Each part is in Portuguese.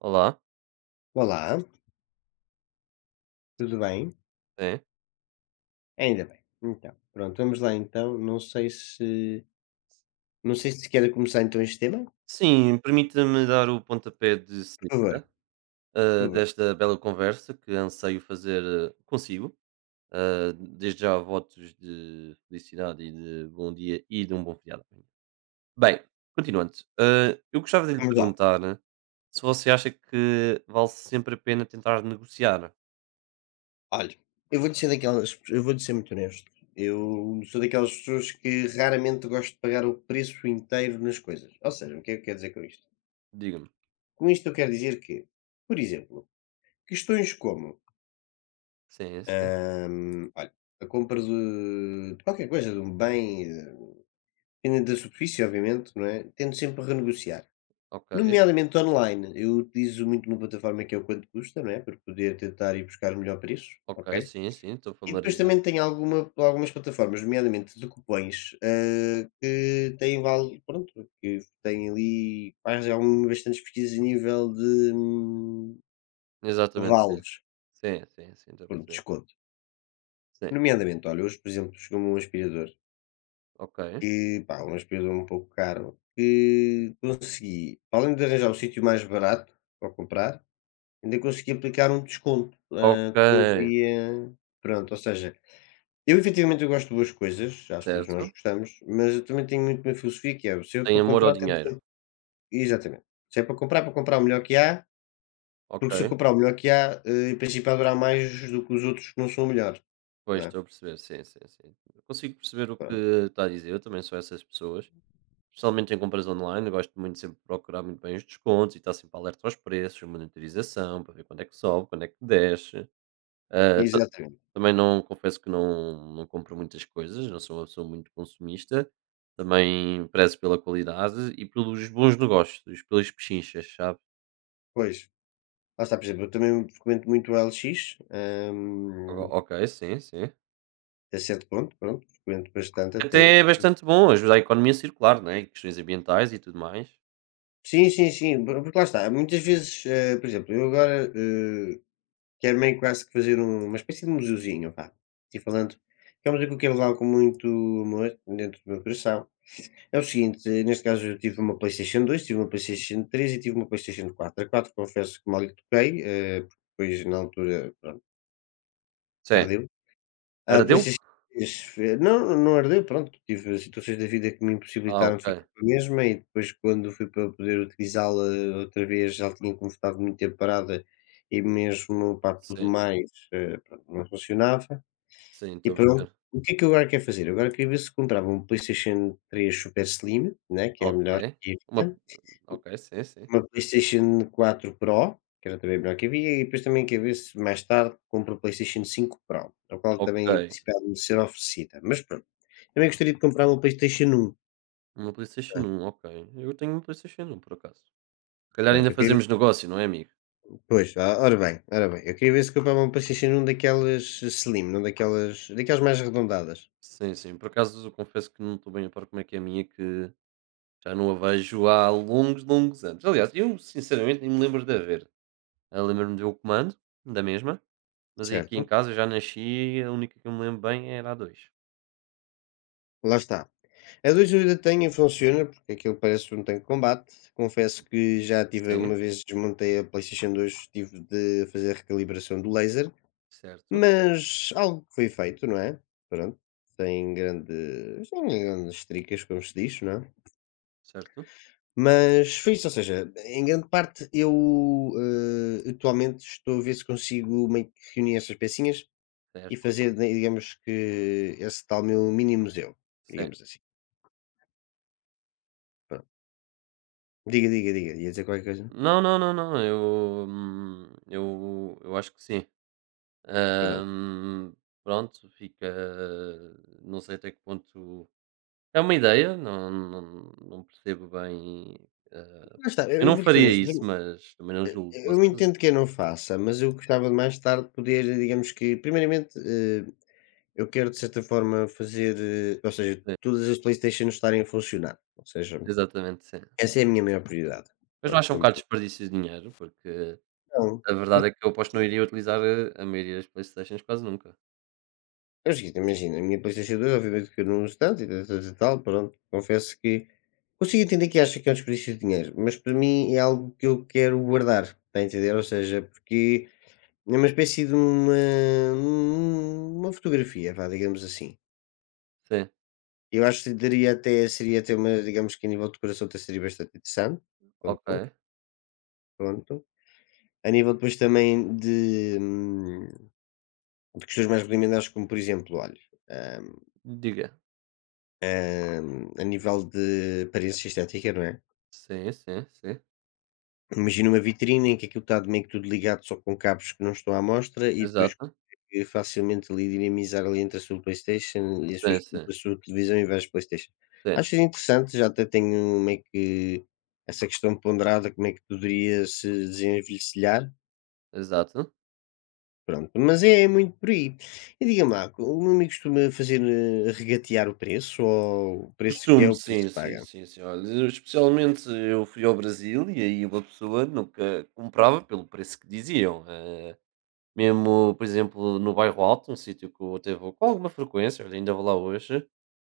Olá, Olá, tudo bem? é. Ainda bem. Então, pronto, vamos lá então. Não sei se quer começar então este tema. Sim, permita-me dar o pontapé de Por favor, saída, por favor. desta bela conversa que anseio fazer, consigo. Desde já votos de felicidade e de bom dia e de um bom feriado. Bem, continuando, eu gostava de lhe Vamos lá. perguntar né, se você acha que vale sempre a pena tentar negociar? Olha, eu vou dizer muito honesto. Eu sou daquelas pessoas que raramente gosto de pagar o preço inteiro nas coisas. Ou seja, o que é que eu quero dizer com isto? Diga-me. Com isto eu quero dizer que, por exemplo, questões como, Sim, sim. Olha, a compra de qualquer coisa, de um bem, dependendo da superfície, obviamente, não é? Tento sempre renegociar. Ok. Nomeadamente online, eu utilizo muito uma plataforma que é o Quanto Custa, não é? Para poder tentar ir buscar o melhor preço, Ok, ok? sim, sim, estou E depois familiarizado. também tem algumas plataformas, nomeadamente de cupões, que têm vale, pronto, que têm ali, faz algumas bastantes pesquisas a nível de Exatamente, vales, sim. Sim, sim, sim, estou a pronto, perceber. desconto. Sim, Nomeadamente, olha, hoje, por exemplo, chegou-me um aspirador, ok. que, pá, um aspirador um pouco caro, que consegui, além de arranjar o sítio mais barato para comprar, ainda consegui aplicar um desconto, Ok. Que eu via pronto, ou seja, eu efetivamente eu gosto de boas coisas, acho que todos nós Certo. gostamos, mas eu também tenho muito uma filosofia que é: se eu Tem para amor ao comprar tenho dinheiro. sempre exatamente, se é para comprar, é para comprar o melhor que há, porque se eu Ok. comprar o melhor que há, em princípio vai durar mais do que os outros que não são o melhor, não Pois, é? estou a perceber. Sim, sim, sim. Consigo perceber o que Pronto, está a dizer. Eu também sou essas pessoas, especialmente em compras online. Eu gosto muito sempre de procurar muito bem os descontos e estar sempre alerta aos preços, monitorização, para ver quando é que sobe, quando é que desce. Ah, ta- exatamente, Também não, confesso que não compro muitas coisas, não sou uma pessoa muito consumista. Também prezo pela qualidade e pelos bons negócios, pelas pechinchas, sabe? pois, lá está, por exemplo, eu também frequento muito a LX, hum, Ok, sim, sim. a certo ponto, pronto, frequento bastante até. Até é bastante bom, ajuda a economia circular, não é? Questões ambientais e tudo mais. Sim, sim, sim, porque lá está, muitas vezes, por exemplo, eu agora quero meio quase que fazer uma espécie de museuzinho, vá, estou falando, que é uma coisa que eu quero levar com muito amor dentro do meu coração. É o seguinte, neste caso eu tive uma PlayStation 2, tive uma PlayStation 3 e tive uma PlayStation 4. A 4, confesso que mal lhe toquei, porque depois na altura, pronto, Sim. ardeu. A Ardeu? PlayStation 3, não, não ardeu, pronto, tive situações da vida que me Ah, impossibilitaram de ok. ficar com a mesma e depois quando fui para poder utilizá-la outra vez já tinha como estado muito tempo parada e mesmo, pá, tudo Sim, mais, pronto, não funcionava sim, e estou a pronto. perceber. O que é que eu agora quero fazer? Eu agora queria ver se comprava um PlayStation 3 Super Slim, né, que é a melhor Ok. que Uma havia. ok, sim, sim. Uma PlayStation 4 Pro, que era também branca que havia, e depois também quer ver se mais tarde compro o PlayStation 5 Pro, ao qual Ok. também em princípio há de me ser oferecida, mas pronto. Também gostaria de comprar uma PlayStation 1. Uma PlayStation hã, 1, ok. Eu tenho uma PlayStation 1, por acaso. Se calhar ainda Pronto, eu queria ver fazemos se negócio, não é, amigo? pois, ora bem, eu queria ver se comprava uma PlayStation 1 daquelas slim, não daquelas mais arredondadas, Sim, sim. Por acaso, eu confesso que não estou bem a par como é que é a minha, que já não a vejo há longos, longos anos. Aliás, eu, sinceramente, nem me lembro de a ver. Eu lembro-me de ver o comando da mesma. Mas aqui em certo? casa eu já nasci, a única que eu me lembro bem era a dois. Lá está. A 2 eu ainda tenho e funciona, porque aquilo parece um tanque de combate. Confesso que já tive Sim. uma vez desmontei a PlayStation 2, tive de fazer a recalibração do laser. Certo, Mas algo que foi feito, não é? Pronto, sem grandes tricas, como se diz, não é? certo, Mas foi isso, ou seja, em grande parte eu, atualmente estou a ver se consigo meio que reunir essas pecinhas e certo. fazer, né, digamos que esse tal meu mini museu, Ce digamos assim. Pronto. Diga, diga, diga, ia dizer qualquer coisa? Não, não, não, não, eu, eu acho que sim. Pronto. Hum, pronto, fica. Não sei até que ponto é uma ideia, não percebo bem. eh, Lá está, eu eu eu não vou dizer faria isso. isso, Eu mas também não eh, julgo você eu fazer. entendo que eu não faça, mas eu gostava de mais tarde poder, digamos que, primeiramente, eu quero de certa forma fazer, ou seja, todas as PlayStations estarem a funcionar, ou seja, Exatamente, sim. essa é a minha maior prioridade. Mas não Pronto, acha um bocado ponto desperdício de dinheiro? Porque 1. a verdade é que eu aposto que não iria utilizar a maioria das PlayStations quase nunca. É o seguinte, imagina, a minha PlayStation 2 obviamente que eu não uso tanto e tal, tal, tal, tal, pronto, confesso que consigo entender que acha que é um desperdício de dinheiro, mas para mim é algo que eu quero guardar, está a entender? Ou seja, porque é uma espécie de uma fotografia, vá, digamos assim. Sim, Eu acho que daria até, seria até digamos que a nível de decoração até seria bastante interessante, pronto. ok. Pronto. A nível depois também de questões mais rudimentares, como por exemplo, olha, hum, Diga. A nível de aparência estética, não é? Sim, sim, sim. Imagina uma vitrine em que aquilo está meio que tudo ligado só com cabos que não estão à mostra e depois Exato. que facilmente ali dinamizar ali entre a sua PlayStation e Sim, sim, a sua televisão e várias PlayStation. sim. Acho interessante, já até tenho meio que essa questão ponderada, como é que poderia se desenvelhar. Exato. Pronto, mas é muito por aí. E diga-me lá, o meu amigo costuma fazer, regatear o preço ou o preço que é Costumo, o sim, preço que sim, paga? sim, sim. Olha, eu especialmente eu fui ao Brasil e aí uma pessoa nunca comprava pelo preço que diziam. Mesmo, por exemplo, no Bairro Alto, um sítio que eu até vou com alguma frequência, olha, ainda vou lá hoje.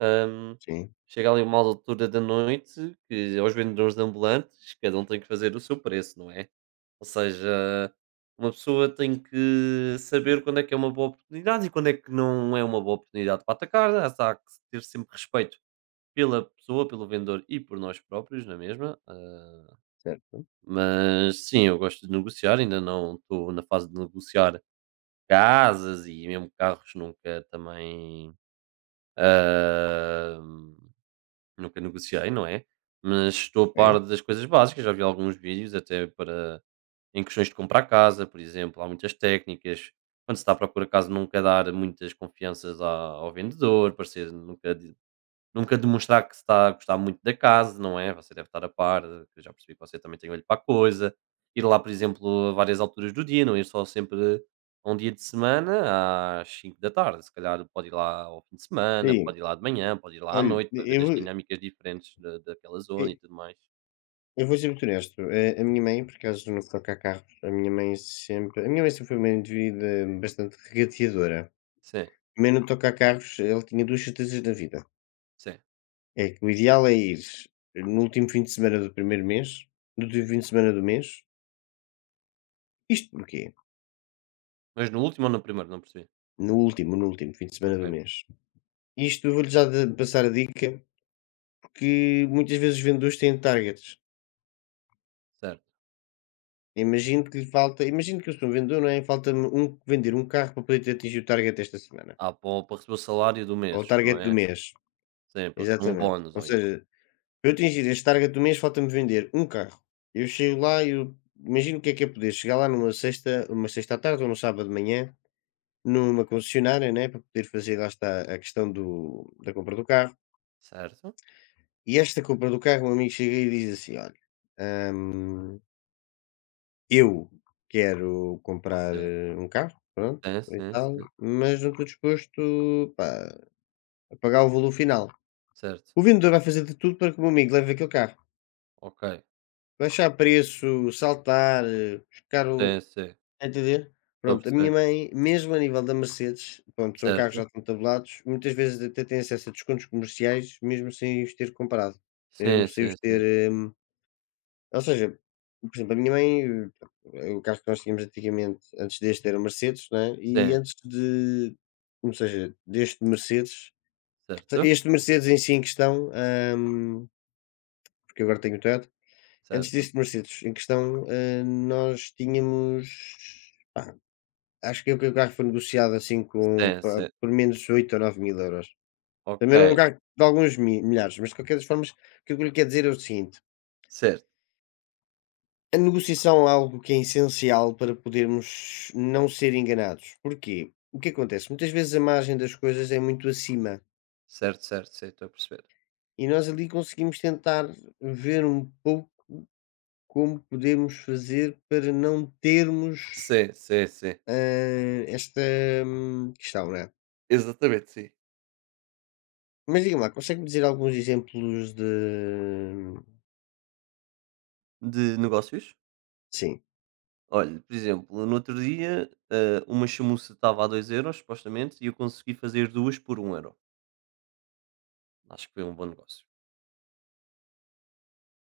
ahm, Sim, Chega ali uma altura da noite que aos vendedores ambulantes cada um tem que fazer o seu preço, não é? Ou seja, uma pessoa tem que saber quando é que é uma boa oportunidade e quando é que não é uma boa oportunidade para atacar. Há que ter sempre respeito pela pessoa, pelo vendedor e por nós próprios, na mesma. Certo, Mas sim, eu gosto de negociar, ainda não estou na fase de negociar casas, e mesmo carros nunca também, ah, nunca negociei, não é? Mas estou a ok. par das coisas básicas, já vi alguns vídeos até para. Em questões de comprar casa, por exemplo, há muitas técnicas. Quando se está à procura de casa, nunca é dar muitas confianças ao vendedor, parecer nunca, nunca demonstrar que se está a gostar muito da casa, não é? Você deve estar a par, que eu já percebi que você também tem olho para a coisa. Ir lá, por exemplo, a várias alturas do dia, não ir só sempre a um dia de semana às 5 da tarde. Se calhar pode ir lá ao fim de semana, Sim, pode ir lá de manhã, pode ir lá à olha, noite para ver as dinâmicas diferentes da, daquela zona e e- tudo mais. eu vou ser muito honesto. A minha mãe, por acaso, no que toca a carros, a minha mãe sempre. A minha mãe sempre foi uma indivídua bastante regateadora. Sim, Mas no que toca a carros, ela tinha duas certezas na vida. sim. É que o ideal é ir no último fim de semana do primeiro mês, no último fim de semana do mês. Isto porquê? Mas no último ou no primeiro? Não percebi. No último, no último fim de semana do Ok. mês. Isto eu vou-lhe já da passar a dica, porque muitas vezes os vendedores têm targets. Certo. Imagino que eu sou um vendedor, não é? Falta-me um vender um carro para poder atingir o target desta semana, Ah, para para receber o salário do ou mês, o não target do é? mês, Hum. Sim, para receber um exatamente. bónus Ou ou isso. seja, para eu atingir este target do mês falta-me vender um carro. Eu chego lá e eu imagino o que é poder chegar lá numa sexta à tarde ou num sábado de manhã, numa concessionária, né, para poder fazer lá está a questão do da compra do carro. Certo. E esta compra do carro, um amigo chega e diz assim: "Olha, hum, eu quero comprar Sim, um carro, pronto, sim, e sim, tal, sim. mas não estou disposto, pá, a pagar o valor final." Certo. O vendedor vai fazer de tudo para que o meu amigo leve aquele carro. Ok. Baixar preço, saltar, buscar o. Sim, sim. A entender? Estou a Pronto, a minha perceber. mãe, mesmo a nível da Mercedes, pronto, são carros já Certo. estão tabulados, muitas vezes até tem acesso a descontos comerciais, mesmo sem os ter comprado, mesmo Sim, sem sim, os ter. sim. eh, Ou seja, por exemplo, a minha mãe, o carro que nós tínhamos antigamente, antes deste era o Mercedes, né? E Sim. antes de, ou seja, deste Mercedes, Certo. este Mercedes em si em questão, porque agora tenho o Toyota, antes Certo. deste Mercedes em questão, nós tínhamos, pá, acho que o carro foi negociado assim com, Sim, sim. por menos 8 ou 9 mil euros. Ok. Também era um carro de alguns milhares, mas de qualquer das formas, o que eu lhe quero dizer é o seguinte, Certo. a negociação é algo que é essencial para podermos não ser enganados. Porquê? O que acontece? Muitas vezes a margem das coisas é muito acima Certo, certo, sim, estou a perceber. e nós ali conseguimos tentar ver um pouco como podemos fazer para não termos Sim, sim, sim. Esta questão, né? Exatamente, sim. Mas diga-me lá, consegue-me dizer alguns exemplos de. De negócios? Sim, Olha, por exemplo, no outro dia, uma chamuça estava a 2 euros, supostamente, e eu consegui fazer duas por 1 euro. Acho que foi um bom negócio.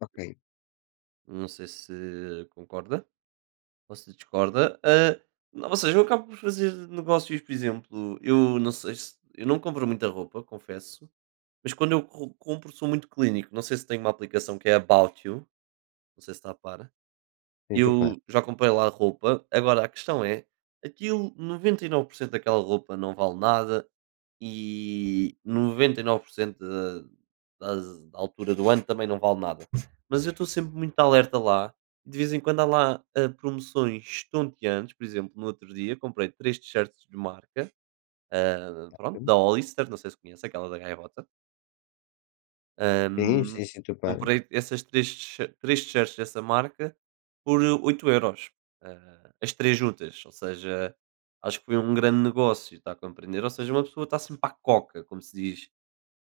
ok. Não sei se concorda ou se discorda. Não, ou seja, eu acabo por fazer negócios. Por exemplo, eu não sei, se eu não compro muita roupa, confesso, mas quando eu compro sou muito clínico. Não sei se tem uma aplicação que é About You, não sei se está a par. Sim, estou a par. Eu já comprei lá roupa, agora a questão é, aquilo 99% daquela roupa não vale nada e 99% da das da altura do ano também não vale nada. Mas eu estou sempre muito alerta lá, de vez em quando há lá, promoções estonteantes, por exemplo, no outro dia comprei 3 t-shirts de marca, pronto, da Hollister, não sei se conhece, aquela da gaivota. Sim, Ahm, sim, sim, estou a par. Comprei essas 3 t-shirts dessa marca por 8€, ah, as 3 juntas, ou seja, acho que foi um grande negócio, está a compreender? Ou seja, uma pessoa está sempre à coca, como se diz,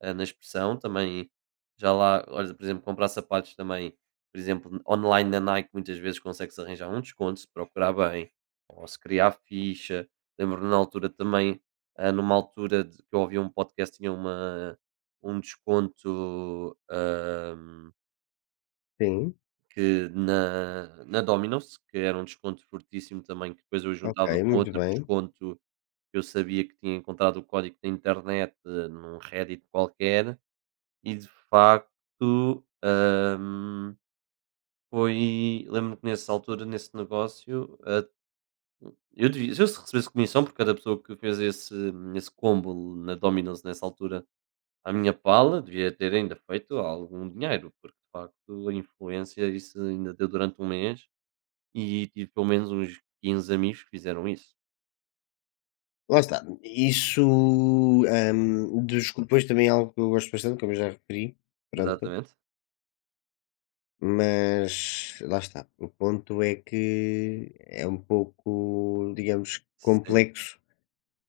na expressão. Também já lá, olha, por exemplo, comprar sapatos também, por exemplo, online na Nike muitas vezes consegue-se arranjar um desconto se procurar bem, ou se criar ficha. Lembro na altura também, numa altura que eu ouvi um podcast, tinha uma, um desconto, Sim, que na, na Domino's, que era um desconto fortíssimo também, que depois eu ok, juntava com muito outro bem. desconto que eu sabia que tinha encontrado o código na internet, num Reddit qualquer, e de facto, hum, foi, lembro-me que nessa altura, nesse negócio, eu devia, se eu recebesse comissão por cada pessoa que fez esse esse combo na Domino's nessa altura, a minha pala, devia ter ainda feito algum dinheiro, porque de facto a influência isso ainda deu durante um mês e tive pelo menos uns 15 amigos que fizeram isso. Lá está, isso, dos grupões também é algo que eu gosto bastante, como eu já referi, pronto, Exatamente. mas lá está, o ponto é que é um pouco, digamos, Sim, complexo.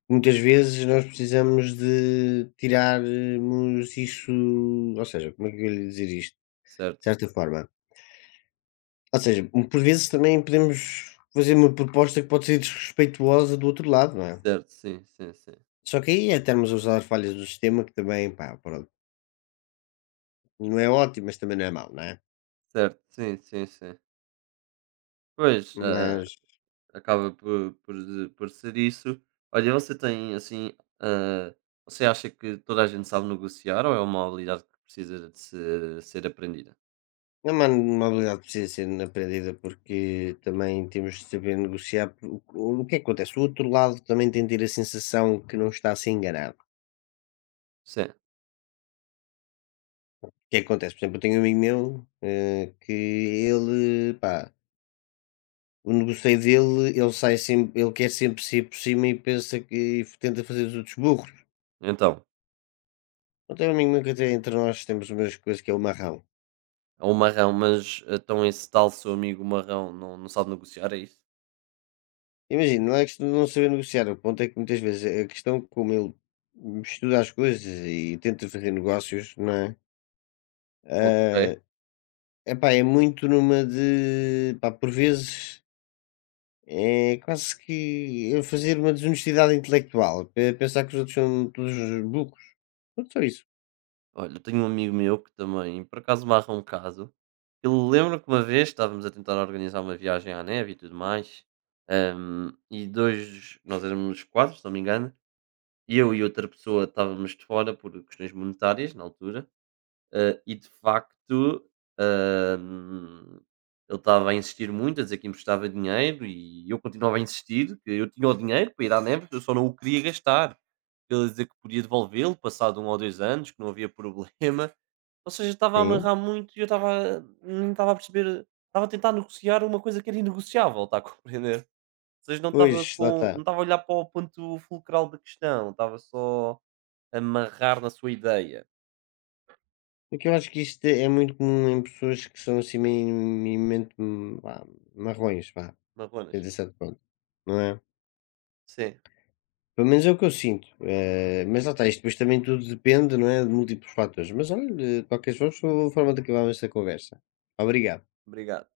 Muitas vezes nós precisamos de tirarmos isso, ou seja, como é que eu lhe dizer isto? De certo. certa forma. Ou seja, por vezes também podemos fazer uma proposta que pode ser desrespeituosa do outro lado, não é? Certo, sim, sim, sim. Só que aí é estarmos a usar falhas do sistema que também, pá, pronto. Não é ótimo, mas também não é mau, não é? Certo, sim, sim, sim. Pois, Mas acaba por ser isso. Olha, você tem assim, ah, você acha que toda a gente sabe negociar ou é uma habilidade que precisa de ser aprendida? é uma habilidade que precisa ser aprendida, porque também temos de saber negociar o que é que acontece. O outro lado também tem de ter a sensação que não está a ser enganado. Sim. O que é que acontece? Por exemplo, eu tenho um amigo meu, que ele, pá, o negócio dele, ele sai sempre, ele quer sempre sair por cima e pensa que e tenta fazer os outros burros. Então, Eu tenho um amigo meu que até entre nós temos umas coisas que é o marrão. é um marrão, mas então esse tal seu amigo marrão não sabe negociar, é isso? Imagina, não é questão de não saber negociar, o ponto é que muitas vezes é a questão como ele estuda as coisas e tenta fazer negócios, não é? Ok. Ah, epá, é muito numa de, pá, por vezes é quase que eu fazer uma desonestidade intelectual, pensar que os outros são todos burros, não só isso. Olha, eu tenho um amigo meu que também, por acaso, marra um caso. Ele lembra que uma vez estávamos a tentar organizar uma viagem à neve e tudo mais. E dois, nós éramos quatro, se não me engano. E eu e outra pessoa estávamos de fora por questões monetárias, na altura, e de facto, hã, ele estava a insistir muito, a dizer que emprestava dinheiro e eu continuava a insistir que eu tinha o dinheiro para ir à Neves, eu só não o queria gastar. Ele a dizer que podia devolvê-lo passado 1 ou 2 anos, que não havia problema. Ou seja, estava a Sim, amarrar muito e eu estava a- nem estava a perceber, estava a tentar negociar uma coisa que era inegociável, está a compreender? Ou seja, não estava, pois, lá com está. não estava a olhar para o ponto fulcral da questão, estava só a amarrar na sua ideia. Porque eu acho que isto é muito comum em pessoas que são assim minimamente, vá, marrões, vá, Marronas, sim. até certo ponto, não é? Sim, Pelo menos é o que eu sinto, mas lá está, isto depois também tudo depende, não é, de múltiplos fatores. Mas olha, de qualquer forma, foi uma boa forma de acabarmos esta conversa. Obrigado. obrigado.